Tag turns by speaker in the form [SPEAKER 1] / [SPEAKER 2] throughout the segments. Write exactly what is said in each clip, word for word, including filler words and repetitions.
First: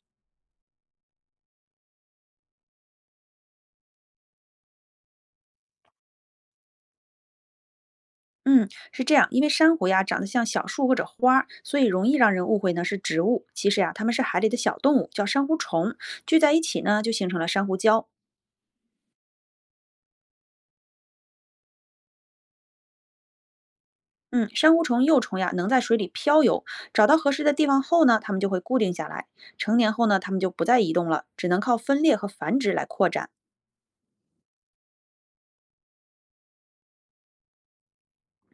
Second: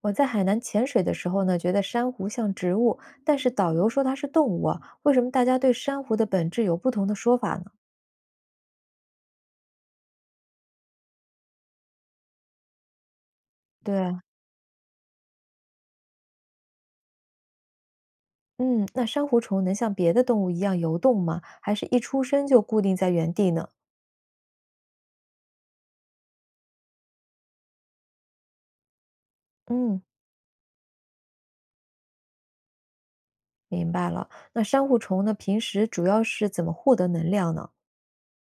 [SPEAKER 1] 我在海南潜水的时候呢，觉得珊瑚像植物，但是导游说它是动物啊。为什么大家对珊瑚的本质有不同的说法呢？
[SPEAKER 2] 嗯，是这样，因为珊瑚呀长得像小树或者花儿所以容易让人误会呢是植物。其实呀，
[SPEAKER 1] 对
[SPEAKER 2] 它们
[SPEAKER 1] 啊，
[SPEAKER 2] 是海里的小动物，叫珊瑚虫，聚在一起呢就形成了珊瑚礁。
[SPEAKER 1] 嗯，那珊瑚虫能像别的动物一样游动吗？还是一出生就固定在原地呢？
[SPEAKER 2] 嗯，珊瑚虫幼虫呀能在水里漂游，找到合适的地方后呢，它们就会固定下来。成年
[SPEAKER 1] 嗯，
[SPEAKER 2] 后呢，它们就不再移动了，只能靠分裂和繁殖来扩展。
[SPEAKER 1] 明白了。那珊瑚虫呢，平时主要是怎么获得能量呢？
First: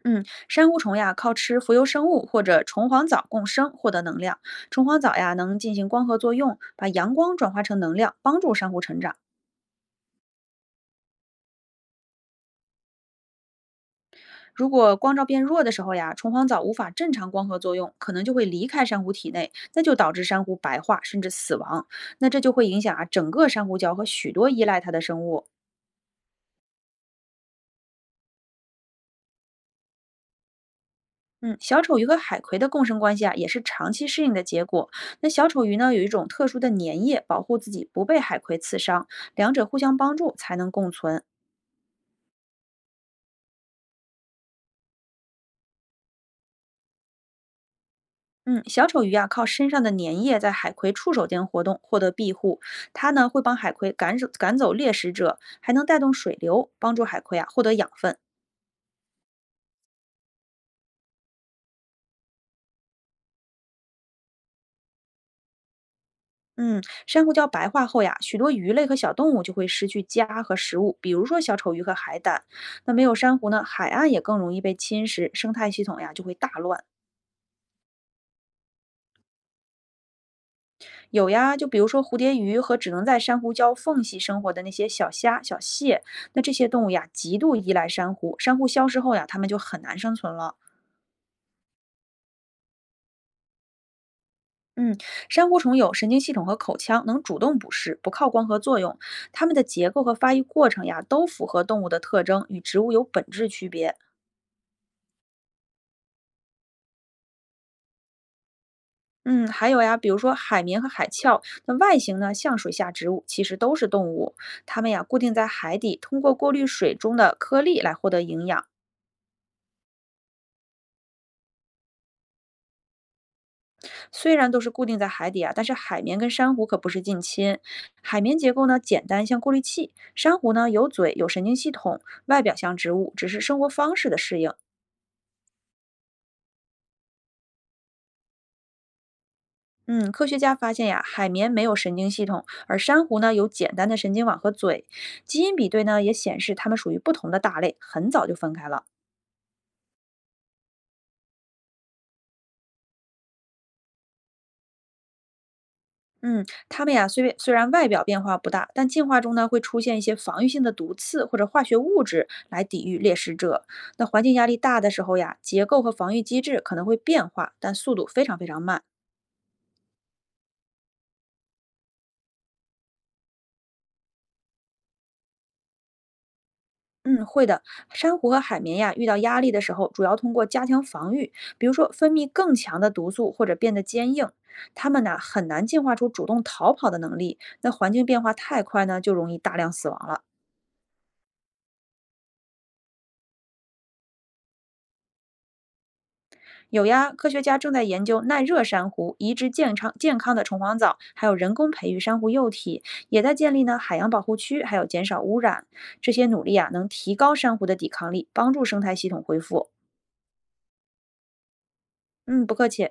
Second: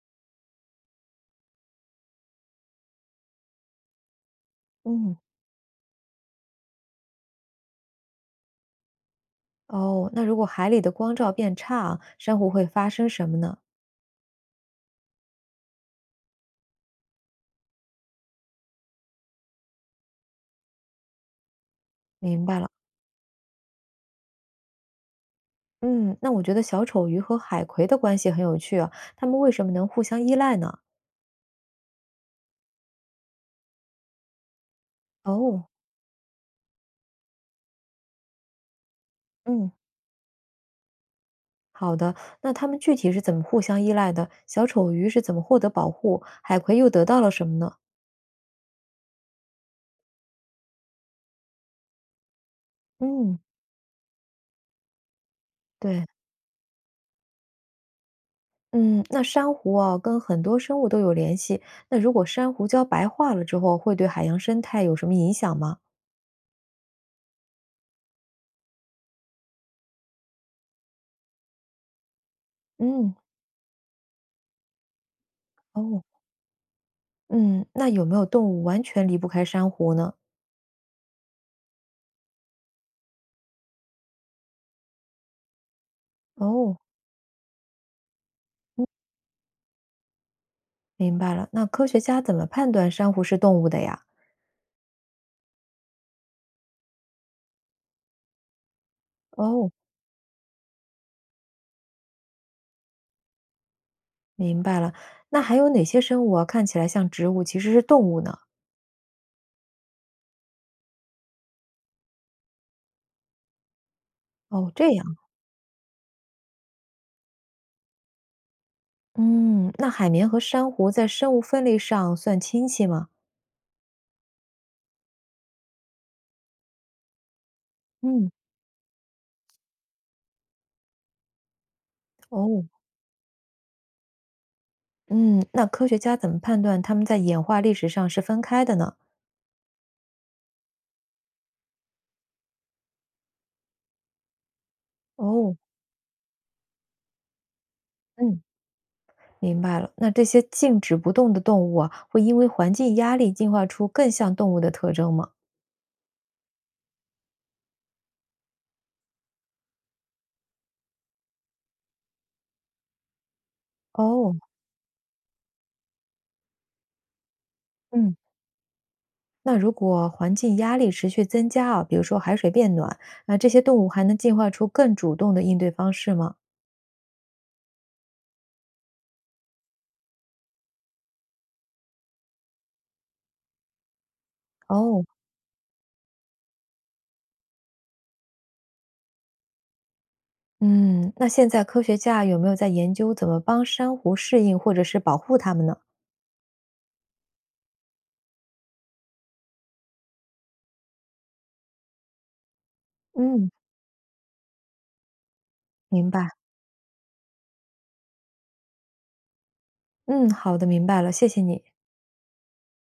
[SPEAKER 2] 嗯，珊瑚虫呀靠吃浮游生物或者虫黄藻共生获得能量。虫黄藻
[SPEAKER 1] 嗯，
[SPEAKER 2] 呀能进行光合作用，把阳光转化成能量，帮助珊瑚成长。
[SPEAKER 1] 哦，那如果海里的光照变差啊，珊瑚会发生什么呢？
[SPEAKER 2] 如果光照变弱的时候呀，虫黄藻无法正常光合作用，可能就会离开珊瑚体内，那就导致珊瑚白化甚至死亡。那这
[SPEAKER 1] 明
[SPEAKER 2] 就
[SPEAKER 1] 白
[SPEAKER 2] 会
[SPEAKER 1] 了。
[SPEAKER 2] 影响啊整个珊瑚礁和许多依赖它的生物。
[SPEAKER 1] 嗯，那我觉得小丑鱼和海葵的关系很有趣啊，它们为什么能互相依赖呢？
[SPEAKER 2] 嗯，小丑鱼和海葵的共生关系啊，也是长期适应的结果。那小丑
[SPEAKER 1] 哦，
[SPEAKER 2] 鱼呢，有一种特殊的粘液保护自己不被海葵刺伤，两者
[SPEAKER 1] 嗯，
[SPEAKER 2] 互相帮助才能共存。
[SPEAKER 1] 好的。那它们具体是怎么互相依赖的？小丑鱼是怎么获得保护？海葵又得到了什么呢？
[SPEAKER 2] 嗯，小丑鱼啊，靠身上的粘液在海葵触手间活动，获得庇护。它呢
[SPEAKER 1] 嗯，
[SPEAKER 2] 会帮海葵赶走赶走猎食者，还能带
[SPEAKER 1] 对，
[SPEAKER 2] 动水流，帮助海葵啊获得养分。
[SPEAKER 1] 嗯，那珊瑚啊，跟很多生物都有联系。那如果珊瑚礁白化了之后，会对海洋生态有什么影响吗？
[SPEAKER 2] 嗯，珊瑚礁白化后呀，许多鱼类和小动物就会失去家和食物，比如说小丑鱼和海胆。那没有
[SPEAKER 1] 嗯，
[SPEAKER 2] 珊瑚呢，海岸也更容易被侵蚀，生态系统
[SPEAKER 1] 哦，
[SPEAKER 2] 呀就会大乱。
[SPEAKER 1] 嗯，那有没有动物完全离不开珊瑚呢？
[SPEAKER 2] 有呀，就比如说蝴蝶鱼和只能在珊瑚礁缝隙生活的那些小虾、小蟹，那这些
[SPEAKER 1] 哦，
[SPEAKER 2] 动物呀，极度依赖珊瑚，珊瑚消失后呀，它们就很难生存了。
[SPEAKER 1] 明白了。那科学家怎么判断珊瑚是动物的呀？
[SPEAKER 2] 嗯，珊瑚虫有神经系统和口腔，能主动捕食，不靠光合作用。它们的
[SPEAKER 1] 哦，
[SPEAKER 2] 结构和发育过程呀，都符合动物的特征，与植物有本质区别。
[SPEAKER 1] 明白了。那还有哪些生物啊，看起来像植物，其实是动物呢？
[SPEAKER 2] 嗯，还有呀，比如说海绵和海鞘，那外形呢像水下植物，其实都是动物。
[SPEAKER 1] 哦，
[SPEAKER 2] 它们
[SPEAKER 1] 这
[SPEAKER 2] 呀
[SPEAKER 1] 样。
[SPEAKER 2] 固定在海底，通过过滤水中的颗粒来获得营养。
[SPEAKER 1] 嗯，那海绵和珊瑚在生物分类上算亲戚吗？
[SPEAKER 2] 虽然都是固定在海底啊，但是海绵跟珊瑚可不是近亲。海
[SPEAKER 1] 嗯，
[SPEAKER 2] 绵结构呢简单，像过滤器；珊瑚呢有嘴，有神经系统，外表
[SPEAKER 1] 哦，
[SPEAKER 2] 像植物，只是生活方式的适应。
[SPEAKER 1] 嗯，那科学家怎么判断它们在演化历史上是分开的呢？
[SPEAKER 2] 嗯，科学家发现呀，海绵没有神经系统，而珊瑚呢有简单的神经网和嘴。基因
[SPEAKER 1] 哦，
[SPEAKER 2] 比对呢也显示它们属于不同的大类，很早就
[SPEAKER 1] 嗯，
[SPEAKER 2] 分开了。
[SPEAKER 1] 明白了，那这些静止不动的动物啊，会因为环境压力进化出更像动物的特征吗？
[SPEAKER 2] 嗯，它们呀，虽然虽然外表变化不大，但进化中呢会出现一些防御性的毒刺或者化学物质来抵御猎食者。那环境
[SPEAKER 1] 哦，
[SPEAKER 2] 压力大的时候呀，结构和防御机制可能会变化，但速度
[SPEAKER 1] 嗯，
[SPEAKER 2] 非常非常慢。
[SPEAKER 1] 那如果环境压力持续增加啊，比如说海水变暖，那这些动物还能进化出更主动的应对方式吗？
[SPEAKER 2] 嗯，会的。珊瑚和海绵呀，遇到压力的时候，主要通过加强防御，比如说分泌更强的毒素或者变得坚硬。它们
[SPEAKER 1] 哦。
[SPEAKER 2] 呢很难进化出主动逃跑的能力。那环境变化太快呢，就容易大量死亡了。
[SPEAKER 1] 嗯，那现在科学家有没有在研究怎么帮珊瑚适应或者是保护它们呢？
[SPEAKER 2] 有呀，科学家正在研究耐热珊瑚、移植健康健康的虫黄藻，还有人工培育珊瑚幼体，也在
[SPEAKER 1] 嗯，
[SPEAKER 2] 建立呢海洋保护区，还有减少污染。这
[SPEAKER 1] 明
[SPEAKER 2] 些
[SPEAKER 1] 白。
[SPEAKER 2] 努力啊，能提高珊瑚的抵抗力，帮助生态系统恢复。
[SPEAKER 1] 嗯，好的，明白了，谢谢你。
[SPEAKER 2] 嗯，不客气。